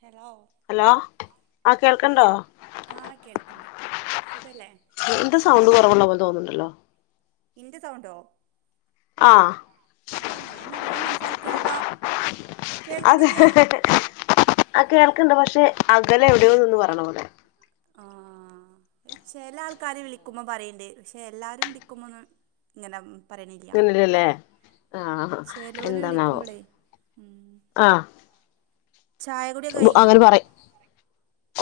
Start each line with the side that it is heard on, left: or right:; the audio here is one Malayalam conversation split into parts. right: ഹലോ
left: ഹലോ
right: ആ ആ കേൾക്ക്ണ്ട് സുഖല്ലേ
left: ന്താ സൗണ്ട് കുറവുള്ള പോലെ തോന്നുന്നുണ്ടല്ലോ
right: ഇന്റെ സൗണ്ടോ
left: ആഹ്
right: ആ ഞാൻ നല്ലോ സംസാരി
left: അതെ ആ കേൾക്ക്ണ്ട് പക്ഷെ അകലെ എവിടെ നിന്ന് പറയണ പോലെ
right: ആഹ ചെല ആൾക്കാര് വിളിക്കുമ്പോ പറയ്ണ്ട് പക്ഷെ എല്ലാരും വിളിക്കുമ്പോ ഒന്ന് ഇങ്ങനെ പറയണില്ല
left: തിന്ന്ലല്ലേ ആഹ
right: ചിലോല്
left: എന്താണാവോ
right: വിളിക്കുമ്പോളേ ഉം
left: അ
right: ചായ കുടിയൊക്കെ
left: ഒ
right: കഴിഞ്ഞോ
left: അങ്ങന പറയും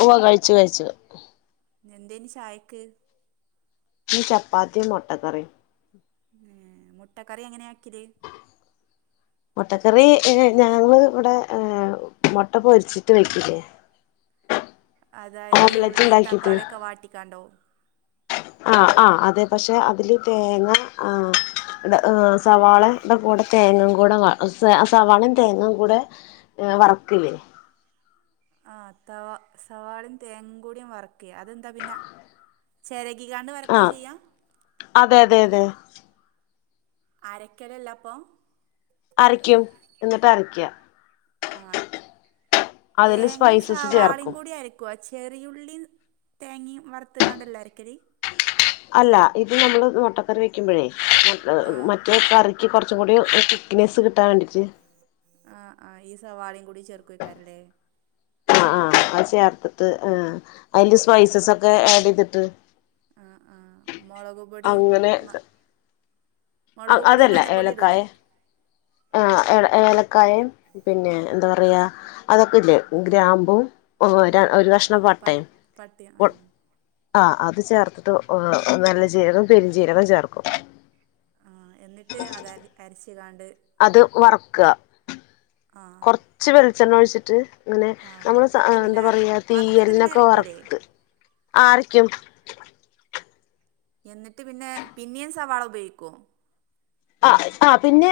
left: ഒവ്വ കഴിച്ചു കഴിച്ചു
right: എന്തേന് ചായക്ക്
left: ഈ ചപ്പാത്തിം മൊട്ടക്കറിം
right: ഏ മുട്ടക്കറി എങ്ങനെ വെക്കല്
left: മൊട്ടക്കറി ഏ ഞങ്ങള് ഇവടെ ഏ മൊട്ട പൊരിച്ചിട്ട് വെക്കില്ലേ
right: അതായത്
left: ഓംലറ്റ്
right: ഉള്ളിം തക്കാളിയൊക്കെ വാട്ടിക്കാണ്ടോ
left: ആ ആ അതെ പക്ഷെ അതില് തേങ്ങ ആ അല്ല സവാളേം ദക്കകൂടെ തേങ്ങ കൂടെ വ സ സവാളേം തേങ്ങേം കൂടെ വർക്കല്ലേ
right: ആ തവാ സവാളേംതേങ്ങ കൂടിം വർക്കേ അതെന്താ പിന്നെ അ ചേരകികാണ്ട് വർക്ക
left: ആഹ്
right: ചെയ്യാ
left: അതെ അതെ അതെ
right: അരക്കലല്ല പ്പൊ
left: അരയ്ക്കും എന്നിട്ട് അരക്ക
right: ആ
left: അതില് സ്പൈസസ്
right: തേങ്ങേംസവാളേയും
left: ചേർക്കും
right: കൂടി അര ക്കൊചെറിയുള്ളിം തേങ്ങീം വറുത്ത്ക്കാണ്ടല്ലെ അരക്കല്
left: അല്ല ഇത് നമ്മള് മൊട്ടക്കറി വെക്കുമ്പഴേ
right: ആഹ്
left: മറ്റേ കറി ക്ക് കുറച്ചും കൂടി തിക്നെസ് കിട്ടാൻ വേണ്ടിട്ട്
right: ആ ആ ഈയ് സവാളിം കൂടി ചേർക്കുക്കാരല്ലേ
left: അ ആ അത് ചേർത്തിട്ട് ഏ അയ്ന്റെ സ്പൈസസൊക്കെ ആഡ് ചെയ്ത്ട്ട്
right: അ ആ മൊളക് പൊടിയും മ
left: അഹ്
right: മുളക് പൊടിയും
left: അതല്ല
right: മഞ്ഞപ്പൊടിയും
left: ഏലക്കായ
right: ഇടൂലേ
left: ആഹ് എ ഏലക്കായേം പിന്നെ ന്താ പറയാ അതൊക്കെല്ലേ ഗ്രാമ്പും
right: ഉം
left: ഒരു കഷ്ണം
right: പട്ട് പട്ടിം ആഹ്
left: ആഹ് അത് ചേർത്തിട്ട് ഊം നല്ല ജീരകം പെരിചീരകം ചേർക്കും
right: ആഹ് എന്നിട്ട് അത് അര് അര്ച്ച് കാണ്ട്
left: അത് വർക്കാ
right: ആഹ്
left: കൊർച്ച് വെളിച്ചെണ്ണ ഒഴിച്ചിട്ട് അങ്ങനെ
right: ആഹ്
left: നമ്മള്
right: വറുത്തിട്ട് പിന്നെ
left: എന്താ
right: അര
left: പറയാ
right: വറുത്തിട്ട് പിന്നെ
left: തീയലിനൊക്കെ
right: അരക്കൂലേ
left: വറത്ത് ആഹ് അരക്കും
right: എന്നിട്ട് പിന്നെ പിന്നീ സവാള ഉപയോഗിക്കുമോ
left: ആഹ് ആഹ് പിന്നെ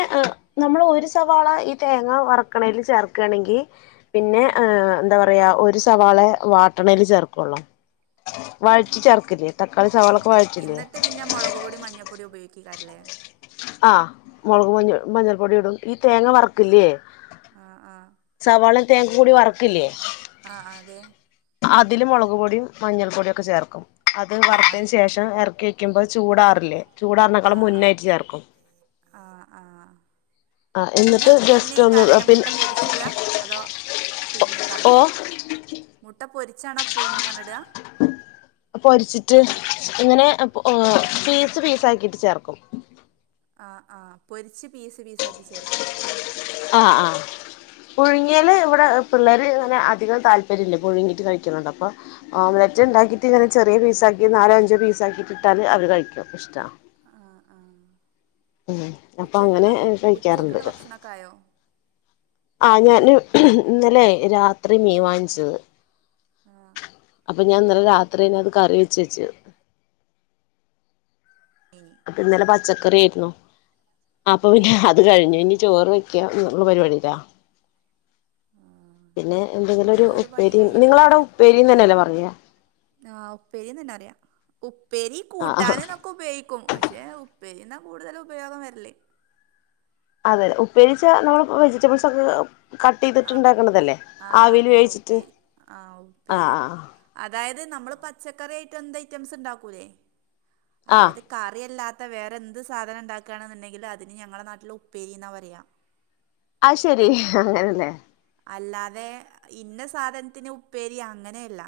left: നമ്മൾ ഒരു സവാള ഈ തേങ്ങ വറക്കാണെൽ ചേർക്കാണങ്കി പിന്നെ
right: ആഹ്
left: ഏഹ് എന്താ പറയാ ഒരു സവാള വാട്ടണൽ ചേർക്കുള്ളൂ വഴറ്റി
right: ആഹ്
left: ചേർക്കില്ലേ തക്കാളി സവാളൊക്കെ
right: ആഹ്
left: വഴറ്റില്ലേ
right: എന്നിട്ട് പിന്നെ മുളക് പൊടി മഞ്ഞൾപ്പൊടി ഉപയോഗിക്കാരല്ലേ
left: ആഹ് മുളക് മഞ്ഞൾ മഞ്ഞൾപ്പൊടി ഇടും ഈ തേങ്ങ വർക്കില്ലേ
right: ആഹ് ആഹ്
left: സവാളും തേങ്ങ കൂടി വറക്കില്ലേ
right: ആഹ് അതെ
left: അതില് മുളക് പൊടിയും മഞ്ഞൾ പൊടിയും ഒക്കെ ചേർക്കും അത് വറുത്തതി ശേഷ് റ്റ എർക്കി വയ്ക്കുമ്പോ ചൂടാറില്ലേ ചൂടാറിനേക്കളും
right: ആഹ് ആഹ്
left: മുന്നായിട്ട് ചേർക്കും
right: ആഹ് ആഹ്
left: ആ
right: പിന്നെ
left: എന്നിട്ട്
right: പിന്നെ
left: ജസ്റ്റ് ഒന്ന്
right: അയ്ക്കാരംല്ലേ മുട്ട
left: പിന്നെ
right: പൊരിച്ചിടാ അതോ
left: ഓ
right: പീങ്ങിക്കാണ്ടോ മുട്ട പൊരിച്ചാണോ പുഴുങ്ങിയാണോ ഇടാ
left: പൊരിച്ചിട്ട് ഇങ്ങനെ ഒ ഓഹ് പീസ് പീസ് ആക്കിട്ട് ചേർക്കും
right: ആഹ് ആഹ് പൊരിച്ച് പീസ് പീസ് ആക്കി ചേർക്കും
left: ആഹ് ആഹ് പുഴുങ്ങിയാല് ഇവിടെ പിള്ളേര് ഇങ്ങനെ അധികം താല്പര്യല്ല പുഴുങ്ങിട്ട് കഴിക്കുന്നത് അപ്പൊ ഓംലറ്റ് ഉണ്ടാക്കിട്ട് ഇങ്ങനെ ചെറിയ പീസാക്കി നാലോ അഞ്ചോ പീസ് ആക്കിയിട്ട് ഇട്ടാല് അവര് കഴിക്കും ഇഷ്ടാ
right: ആഹ് ആഹ്
left: ഉം അപ്പൊ അങ്ങനെ
right: ഉച്ചക്കുള്ള ഫുഡ്
left: കഴിക്കാറുണ്ട്
right: ഉച്ചക്കുള്ള ഭക്ഷണൊക്കെ ആയോ
left: ആഹ് ഞാന് ഇന്നലെ രാത്രി മീ വാങ്ങിച്ചത്
right: ആ
left: അപ്പൊ ഞാൻ ഇന്നല രാത്രിന്നെ അത് കറി വെച്ചച്ച്
right: മീ
left: ഇന്നലെ പച്ചക്കറി ആയിരുന്നു അപ്പൊ പിന്നെ അത്
right: ആ
left: കഴിഞ്ഞു ഇനി ചോറ് വെ ക ഉം ള്ള പരിപാടിട്ടാ
right: ആ
left: പിന്നെ എന്തെങ്കിലും ഒരു
right: ഇന്റത് പണിയും
left: ഉപ്പേരി നിങ്ങളവിടെ ഉപ്പേരിന്ന് തന്നെ അല്ലേ പറയാ
right: ആഹ് ഉപ്പേരിന്ന് തന്നെ പറിയ ഉപ്പേരി
left: ആഹ്
right: കൂട്ടാന് നൊ ക്കൊ ഉപയോഗിക്കും പക്ഷേ ഉപ്പേരി ന്നാ കൂടുതല് ഉപയോഗം വരല്
left: അതെ ഉപ്പേരിച്ചാ നമ്മൾ ഇ വെജിറ്റബിൾസ് ഒക്കെ കട്ട്
right: ആ
left: ചെയ്തിട്ടുണ്ടാക്കണതല്ലേ
right: ആ
left: ആവില്
right: അതന്നെ
left: വേവിച്ചിട്ട്
right: ഉപ്പേരി ആ
left: ആഹ്
right: ഉപ്പേരി
left: ആഹ്
right: അതായത് നമ്മള് പച്ചക്കറി ആയിട്ട് എന്ത് ഐറ്റംസ് ഉണ്ടാക്കൂല്ലേ
left: ആഹ് ആഹ്
right: അതായത് കറിയല്ലാത്ത വേറെ എന്ത് സാധനം ഉണ്ടാക്കുകയാണെന്നുണ്ടെങ്കിലും അതിന് ഞങ്ങളുടെ നാട്ടില് ഉപ്പേരിയന്നാ പറയാ
left: അഹ്ശരി അങ്ങനെല്ലേ
right: അല്ലാതെ ഇന്ന സാധനത്തിന് ഉപ്പേരി അങ്ങനെയല്ല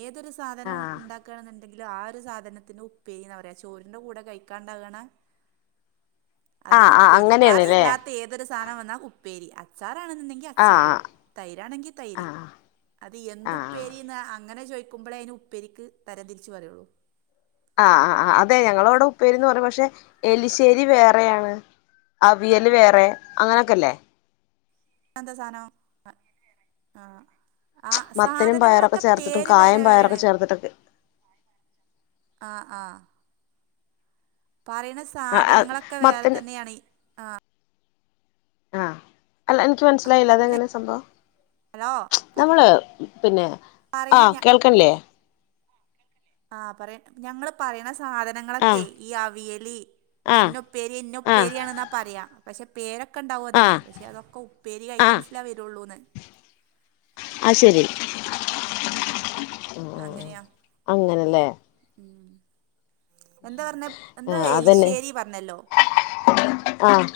right: ഏതൊരു സാധനവും
left: ആഹ്
right: ഉണ്ടാക്കാണെന്ന് ന്തെങ്കിലും ആഹ് ഒരു സാധനത്തിന് ഉപ്പേരിന്നാ പറയ്യാ ചോറിന്റെ കൂടെ കഴിക്കാണ്ടാകണ അതില്
left: ആഹ് ആഹ്
right: ഉപ്പേരി
left: അങ്ങനെയാണ്ല്ലേ
right: കറില്ലാത്ത ഏതൊരു സാധനം വന്നാ ഉപ്പേരി അച്ചാറാണെന്നുണ്ടെങ്കി അ ച്ചാറ്
left: ആഹ്
right: തൈരാണെങ്കി തൈര്
left: ആഹ്
right: അത്
left: ആഹ്
right: എന്തുപ്പേരിന്ന ആഹ് അങ്ങനെ ചോദിക്കുമ്പളേ അതിന് ഉപ്പേരിക്ക് തരം തിരിച്ച് പറയുള്ളൂ
left: ആഹ് ആഹ് ആഹ് അതെ ഞങ്ങളെ ഉവിടെ ഉപ്പേരിന്ന് പറയും പക്ഷെ എലിശ്ശേരി വേറെയാണ് അവിയല് വേറെ അങ്ങനൊക്കെല്ലേ
right: അതെന്താ സാനം അ ആഹ് ആഹ്
left: മത്തനും പയറൊക്കെ
right: സാധനങ്ങളൊക്കെ
left: ചേർത്തിട്ടും
right: പേര് വേറെ
left: കായം
right: വേറേണ്
left: പയറൊക്കെ ചേർത്തിട്ടൊക്കെ
right: ആഹ് ആഹ് പറയുന്ന
left: ആഹ്
right: സാധനങ്ങളൊക്കെ വേറെ
left: മത്തൻ
right: തന്നെയാണ് ആഹ്
left: ആഹ് അല്ല എൻക്ക് മനസ്സിലായില്ല
right: ആ
left: അതെങ്ങനെ സംഭവം?
right: ഹലോ പറ
left: നമ്മള് പിന്നെ
right: പറയണ
left: ആഹ്
right: ഞ
left: കേൾക്ക്ണില്ലേ?
right: ആഹ് പറയ് ഞങ്ങള് പറയണ സാധന ഞങ്ങളക്കെ
left: ആഹ്
right: ഈ അവിയലി
left: ആഹ്
right: ഇന്നപ്പേരി
left: ആഹ്
right: ഇന്നൊപ്പേരിയാണെന്നാ പറയാ. പഷെ പേരക്കെണ്ടാവും അതിന്
left: ആഹ്
right: പഷെ അതൊക്കെ ഉപ്പേരി ഐറ്റംസില വരുള്ളൂന്ന്.
left: അശെരി
right: അങ്ങനെയാ ഉം എന്താ പറഞ്ഞെ എന്താ
left: ആഹ് അതന്നെ
right: എലിശ്ശേരി പറഞ്ഞല്ലോ.
left: ആഹ്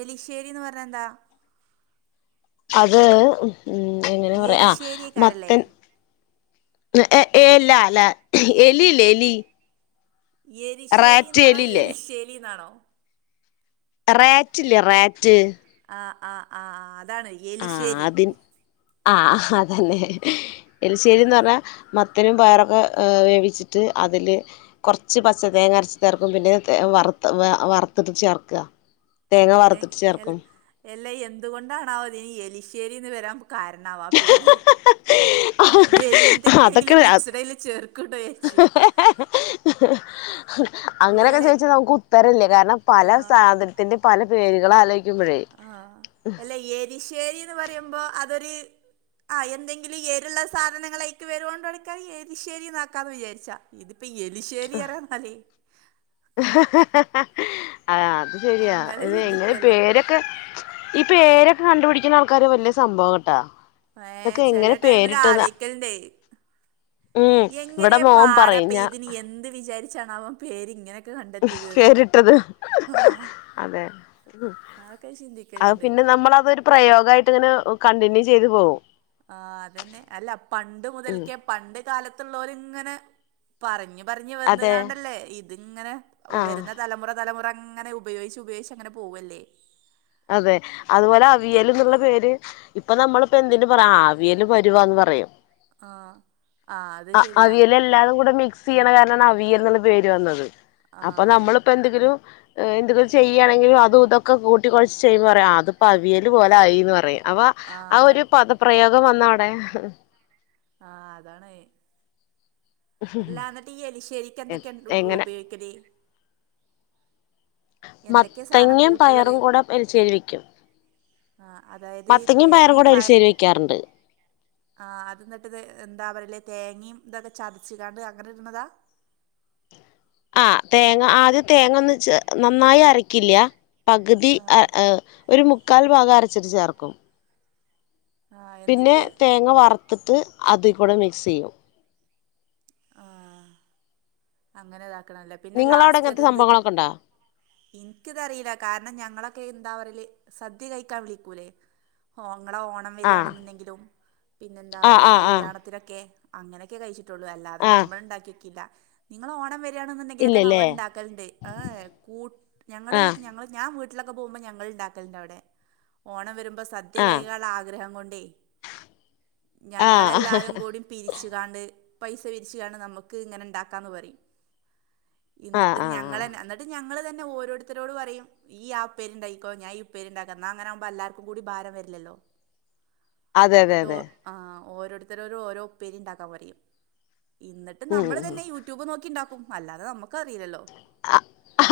right: എലിശ്ശേരിന്ന് പറഞ്ഞന്താ?
left: അത് എങ്ങനെയ പറയാ ആഹ്
right: എരിശ്ശേരിക്കാരല്ലേ
left: മത്തൻ എല്ലാല്ലെ എലി ഇല്ലേ എലി റാറ്റ്
right: എരിശ്ശേരിന്നാണോ
left: എലില്ലേ
right: എലിശേലിന്നാണോ?
left: റാറ്റില്ല റാറ്റ്
right: ആഹ് ആഹ് ആഹ് ആഹ് അതാണെ.
left: ആഹ് അതി ആഹ് അതന്നെ. എലിശ്ശേരിന്ന് പറഞ്ഞാൽ മത്തനും പയറക്കെ വേവിച്ചിട്ട് അതില് കൊർച്ച് പച്ച തേങ്ങ അരച്ച് ചേർക്കും പിന്നെ തേ വറത്ത വ വറത്തിട്ട് ചേർക്ക. തേങ്ങ വറത്തിട്ട് ചേർക്കും.
right: എല്ലെ എന്തുകൊണ്ടാണാവോ അതിനി എലിശ്ശേരിന്ന് വെരാൻ കാരണ ആഹ് പേര്.
left: അതൊക്കെ
right: എലിന്റെന്തങ്കിലും മിക്സ്ടയില് ചേർക്ക്ണ്ടോ ചര്ച്ച്.
left: അങ്ങനെക്കെ
right: എലൈ
left: ചോദിച്ചാ നമുക്ക് ഉത്തരല്ല കാരണം പല
right: ആഹ്
left: സാധ ത്തിന്റെ പല പേരുകളാലോയിക്കുമ്പഴേ.
right: ആഹ് എല്ല എലിശ്ശേരിന്ന് പറയുമ്പ അതൊര് ആഹ് എന്തെങ്കിലും എരുള്ള സാധനങ്ങളേക്ക് വെരുകോണ്ടാരിക്ക ഈ എരിശേരിനാക്കാന്ന് വിചാരിച്ചാ. ഇതിപ്പ എലിശേരിയറഞ്ഞാല്.
left: ആഹ് അത് ശെരിയാ
right: അങ്ങനെ
left: ഇതെങ്ങനെ
right: ചിന്തിക്കുവല്ലോ
left: പേര ഈ പേരക്കെ കണ്ടുപിടിക്കുന്ന ആൾക്കാര് വെല്ല്യ സംഭവം കട്ടാ.
right: ഏഹ് ചെലെ ടൈമില് പആലയ്ക്കൽണ്ടെ.
left: ഉം ഇവിടെ
right: എങ്ങനെയപ്പ
left: മോൻ പറയും
right: ആരാപ്പ
left: ഞാ
right: ഇതിന് എന്ത് വിചാരിച്ചാണ് ആവോ പേര് ഇങ്ങനെ
left: പേരിട്ടത്
right: ആഹ്
left: അതെ.
right: അതൊക്കെ
left: അത്
right: ചിന്തിക്കലുണ്ട്
left: പിന്നെ നമ്മളതൊരു പ്രയോഗയിട്ടിങ്ങനെ കണ്ടിന്യൂ ചെയ്ത് പോവും.
right: ആഹ് അതെന്നെ അല്ല പണ്ട്
left: ഉം
right: മുതൽക്കേ പണ്ട് കാലത്തുള്ളോര് ഇങ്ങനെ പറഞ്ഞ് പറഞ്ഞ്
left: അതെ
right: വന്ന്ങ്ങാണ്ടല്ലേ ഇതിങ്ങനെ
left: ആഹ്
right: വെരുന്ന തലമുറ തലമുറങ്ങനെ ഉ പയോഗിച്ച് ഉപയോഗിച്ച് അങ്ങനെ പോവല്ലേ.
left: അതെ അതുപോലെ അവിയല്ന്ന്ള്ള പേര് ഇപ്പ നമ്മളിപ്പ എന്തിന് പറ ആഹ് അവിയല് പരുവാന്ന് പറയും.
right: ആഹ് ആഹ് അത്
left: അ
right: ശരിയാ
left: അവിയല് എല്ലാതും കൂടെ മിക്സയ്യെണ
right: ആഹ്
left: കാരണാണ് അവിയൽന്നുള്ള പേര് വന്നത്. അപ്പ
right: ആഹ്
left: നമ്മളിപ്പ എന്തെങ്കിലും എന്തെങ്കിലും ചെയ്യാണെങ്കിലും അതുതൊക്കെ കൂ ട്ടികൊഴച്ച് ചെയ്യുമ്പറിയും ആ അതിപ്പ അവിയല് പോലായിന്ന് പറയും അപ്പ ആ
right: ആഹ്
left: ഒരു പദ പ്രയോഗം വന്നവടെ.
right: ആഹ് അതാണ്. എല്ലാന്നിട്ട് ഈ എലിശ്ശേരിക്ക് ന്തക്കെയ ഉ
left: എങ്ങനെ
right: ഉപയോഗിക്ക ടി എന്തൊക്കെയാ സാധനം
left: മത്തങ്ങ
right: കൂട്ടുള്ളത്
left: പയറും കൂടെ എലിച്ചേരി വെക്കും.
right: ആഹ് അതായത്
left: മത്തങ്ങും പയറും കൂട
right: തേങ്ങയും
left: എലിശേരി വെക്കാറുണ്ട്.
right: ആഹ് അത് ന്നിട്ട്ത് എന്താ പറയല് തേങ്ങയും ഇതക്കെ ചതച്ച് കാണ്ട് അങ്ങനെ ഇടുന്നതാ?
left: ആഹ് തേങ്ങ ആദ്യം തേങ്ങ ഒന്നിച്ച് നന്നായി അരക്കില്ല. പകുതി ആ ഒരു മുക്കാൽ ഭാഗം അരച്ചത് ചേർക്കും.
right: ആ
left: പിന്നെ
right: എന്നിട്ട്
left: തേങ്ങ വറത്തിട്ട് അതി കൂടെ മിക്സ് യ്യും.
right: ആഹ് അങ്ങനെ ഇതാക്കണല്ലേ പിന്നെ
left: നിങ്ങളവിടെ
right: ലാസ്റ്റ്
left: ഇങ്ങനത്തെ
right: അതെന്ത്?
left: സംഭവങ്ങളൊക്കെ ഉണ്ടോ
right: ഇൻക്കിതറിയില്ല കാരണം ഞങ്ങളക്കെ എന്താ പറയല് സദ്യ കഴിക്കാൻ വിളിക്കൂലേ? ഓ നിങ്ങളെഓണം
left: ആ
right: വരാന്ന്ണ്ടങ്കിലും പിന്നെ എന്താ
left: ആ
right: വല്ല
left: ആ ആ
right: കല്യാണത്തിനൊക്കെ അങ്ങനെയൊക്കെ കഴിച്ചിട്ടുള്ളൂ അല്ല ത്
left: ആ
right: നമ്മള് ഉണ്ടാക്കിയെക്കില്ല നിങ്ങളെ ഓണം വരിയാണെന്നുണ്ടെങ്കിലൊക്കെ നമ്മൾ
left: ഇല്ലല്ലേ
right: ഉണ്ടാക്കലുണ്ട് ഏഹ് കൂ ഞങ്ങള്
left: ആ
right: ഞങ്ങൾ ഞാൻ വീട്ട ട്ടിലൊക്കെ പോകുമ്പോ ഞങ്ങൾ ഉണ്ടാക്കലുണ്ട് അവിടെ ഓണം വരുമ്പോ സദ്യ
left: ആ
right: കായിക്കാളളആഗ്രഹം കൊണ്ടേ
left: ആ
right: ഞങ്ങളെല്ലാരും
left: ആ
right: കൂടി പിരിച്ചുകാണ്ട് വിച്ചാണ് നമുക്ക് ഇങ്ങനെ ഉണ്ടാക്കാന്ന് പറയും ഇന്നിട്ട്
left: ആ ആ
right: ഞങ്ങളെന്നെ ത് ഞങ്ങൾ തന്നെ ഓരോരുത്തരോട് പറയും നീയാ ഉപ്പേരി ഉണ്ടാക്കിക്കോ ഞാനാ ഈ ഉപ്പേരി ഉണ്ടാക്കാ എന്നാ അങ്ങനെവുമ്പോ എല്ലാർക്കും കൂടി ഭാരം വരില്ലല്ലോ
left: അതെ അതെ
right: ന്നിട്ട്
left: അതെ
right: ആഹ ഓരോരുത്തരോട് ഓരോപ്പേരി ഉണ്ടാക്കാൻ പറയ്യും ന്നിട്ട് നമ്മള്
left: ഉം
right: തന്നെ യൂട്യൂബ് നോക്കിണ്ടാക്കും അല്ലാതെ നമുക്ക് അറിയില്ലല്ലോ
left: ആഹ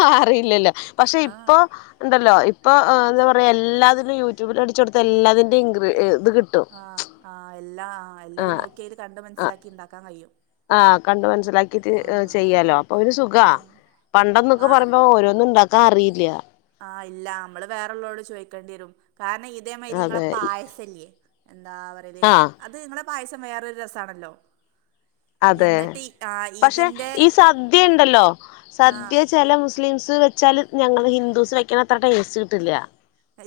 left: ആഹ് അറിയില്ലലോ പക്ഷെ
right: ആ
left: ഇപ്പൊ ണ്ടല്ലോ ഇപ്പൊ എന്താ പറയുക എല്ലാത്തിനും യൂട്യൂബിൽ അടിച്ച കൊടുത്ത എല്ലാത്തിന്റെയും. ഇൻഗ്രി ത് കിട്ടും
right: ആഹ ആഹ എല്ലാ ആഹ
left: ആ
right: എല്ലതും നോക്കിയതിൽ കണ്ട് മനസ്സിലാക്കി ണ്ടാക്കാൻ കഴിയും
left: ആഹ കണ്ട് മനസ്സിലാക്കിട്ട്
right: ആ
left: ചെയ്യാലോ അപ്പൊഒര് സുഖാ
right: ആ
left: പണ്ടെന്നൊക്കെ
right: ആ
left: പറയുമ്പോ ഓരോന്നും ണ്ടാക്കാൻ അറിയില്ല
right: ആഹ് ഇല്ല നമ്മള് വേറെ ഉള്ളോരോട്ചോയക്കേണ്ടി വരും കാരണം ഇതേമാതിരി ഇങ്ങളെ
left: അതെ
right: പായസല്ലയേ എന്താ പറയാ
left: ആ
right: അത് നിങ്ങളെ പായസം വേറൊരു രസാണല്ലോ
left: അതെ പക്ഷെ ഈ സദ്യ ണ്ടല്ലോ
right: ആ
left: സദ്യ ചില മുസ് സ്ലിംസ് വെച്ചാ ല്ഞങ്ങൾ ഹിന്ദൂസ് വെക്കാണത്ര ടേസ്റ്റ് കിട്ടില്ല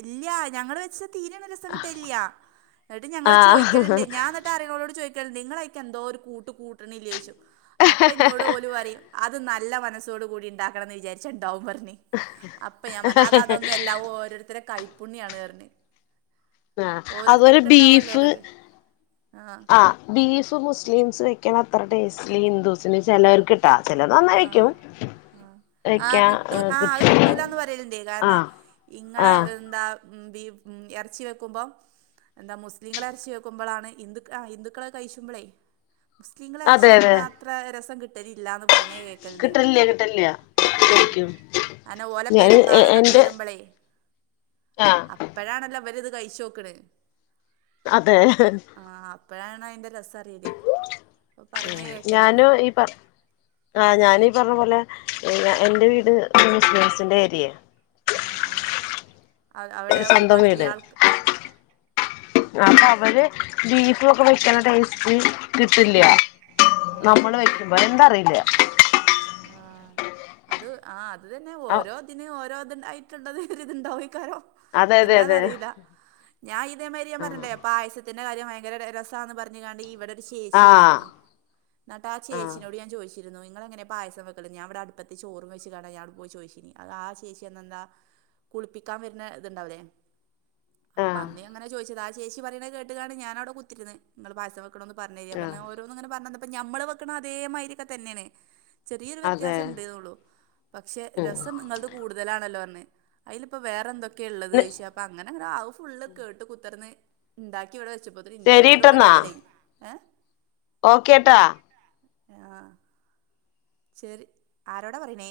right: ഇല്ല ഞങ്ങള് വെച്ച തീരെ രസം കിട്ടില്യ എന്നിട്ട്
left: ആ
right: ഞങ്ങള് ചോദിക്കലുണ്ട് ഞാൻ ന്നിട്ട് അറിയോ ഓളോട് ചോദിക്കലുണ്ട് നിങ്ങളായിക്ക് എന്തോ ഒരു കൂട്ട് കൂട്ടണ് ഇല്ലേച്ചു അപ്പൊ എന്നോട് ഒര് പറയും അത് നല്ല മനസ്സോടു കൂടി ണ്ടാക്കണം എന്ന് വിചാരിച്ചാ ണ്ടാവും പറഞ്ഞ് അപ്പ ഞാൻ പറഞ്ഞ് അത് അതൊന്നും അല്ല അത് ഓരോരുത്തരെടെ കൈപ്പുണ്യാണ് റഞ്ഞ്
left: ആഹ അതുപോലെ ബീഫ്
right: ആ
left: ആഹ ബീഫ് മുസ്ലിംസ് വെക്കാണത്ര ടേസ്റ്റ് ഇല്ല ഹിന്ദുസ് പിന്നെ ചിലർക്ക് ട്ടാ ചിലത് നന്നായിരിക്കും.
right: ആഹ ആഹ് കിട്ടൂ ആഹ് അത് കിട്ടൂലന്ന് പറയലണ്ട് കാരണം
left: ആഹ്
right: ഇങ്ങളെ
left: ആഹ്
right: എന്താ ഉം ഉ ബീഫ് ഇറച്ചി വെക്കുമ്പോം എന്താ മുസ്ലിങ്ങളെ ഇറച്ച് െകുമ്പോളാണ് ഹിന്ദു ആഹ ഹിന്ദുക്കളെ കഴിച്ചുമ്പോളേ മുസ്ലിംങ്ങളെ
left: അതെ
right: ഇറച്ച്ച
left: അതെ
right: വെക്കാണത്ര രസം കിട്ടലില്യ എന്ന് പറയണേ കേക്കല്ണ്ട് ഞാൻ
left: കിട്ടൽല്ല്യാ കിട്ടൽല്ല്യാ ശെരിക്കും
right: അതെന്നേ ഓലെ പെര്ന്നാള് തൊക്കെ വെരുമ്പളേ
left: ആഹ്
right: അപ്പഴാണല്ലോ ഇവെര്ത് കഴിച്ചോക്ക്ണ്
left: അതേ
right: ആഹ് അപ്പഴാണ് അയ്ന്റെ രസറ്യേല് പ്പം പറയ്ണെ കേക്കെല്ണ്ട്
left: ഞാനും ഈ പറ ആഹ് ഞാനീ പർഞ്ഞ പോലെ ഞാ എന്റെ വീട് മുസ്‌ലീംസ്ന്റെ ഏരിയെ
right: ആഹ് ആഹ് അവടെ
left: ഏത് സ്വന്തം
right: ഒരുപാട്
left: വീട്
right: ഇല്ല്യ ആൾക്ക്
left: അപ്പ അവര് ബീഫാെക്കെ വെക്ക്ണ ടേയ്സ്റ്റ് കിട്ടില്ല്യാ നമ്മള്
right: ആഹ്
left: വെയ്ക്കുമ്പം എന്താ അറിയില്ല്യാ
right: ആഹ് അത് ആഹ് അത് തന്നെ ഒരോ തിന് ഓരോ ത്ണ്ടായി ട്ട്ള്ളെത് ഒര്ത്ണ്ടാവെയ്ക്കാരം
left: അതെ അതെ അതെ
right: എന്താന്നറീല്ലാ ഞാൻ ഇതേമായ്രി ഞാൻ പർഞ്ഞില്ലേ
left: ആ
right: പായസത്തിന്റെ കാര്യം ഭയങ്കര ടെ രസാന്ന് പർഞ്ഞ്കാണ്ട് ഈവെടെ ര് ചേച്ചി
left: ആഹ്
right: വന്നിര്ന്നു ന്നെട്ടാ
left: ആഹ്
right: ചേച്ചിനോട് ഞാൻ ചോയ്ച്ചിര്ന്നു നിങ്ങെളെങ്ങെനെ പായസം വെക്കല് ഞാം വെടെ അട്പ്പത്ത് ചോറും വെച്ച്കാണ്ടാ ഞാൻ അത് പോയ് ചോയ്ച്ചീനി അത് ആ ചേച്ചി അന്നെന്താ കുളിപ്പിക്കാം വര്ണെ ത്ണ്ടാവുലെ അപ്പ
left: ആഹ്
right: അന്ന് ഞാൻ ഇങ്ങെനെ ചോയ്ച്ചതാ ആ ചേച്ചി പറയ്ണെ കേട്ട്കാണ്ട് ഞാനവ്ടെ കുത്തിര്ന്ന് ഇങ്ങെള് പായസം വെ ക്ക്ണാെന്ന് പർഞ്ഞെരി
left: ആഹ്
right: അപ്പർഞ്ഞ് ഓരോന്ന്ങ്ങെനെ പർഞ്ഞന്നപ്പം ഞമ്മെള് വെക്ക്ണെ അതേ മായ്ര്യൊക്കെ തന്നേണ് ചെറീയൊര്
left: അതെ
right: വെത്യാസം ണ്ട്ന്നാെള്ളൂ പക്ഷെ
left: ഉം
right: രസം ഇങ്ങെൾത് കൂടുതലാണല്ലോർഞ്ഞ് അയ്ല്‌പ്പോ വേറെന്തൊ ക്കേള്ളെത് ചോയ്ച്ച് അപ്പ അങ്ങനെങ്ങെനാ അത് ഫുള്ള് കേട്ട് കുത്തർന്ന് ഇണ്ടാ ബാക്കി ഇവടെ വെച്ചപ്പോത്തിനും ഇന്റെ ചോറ് ഇവടെ കരിയലയിഞ്ഞ് ഏഹ്
left: ഓക്കേ ട്ടാ
right: ആഹ് ശെരി, ആരോടാ പറിണേ?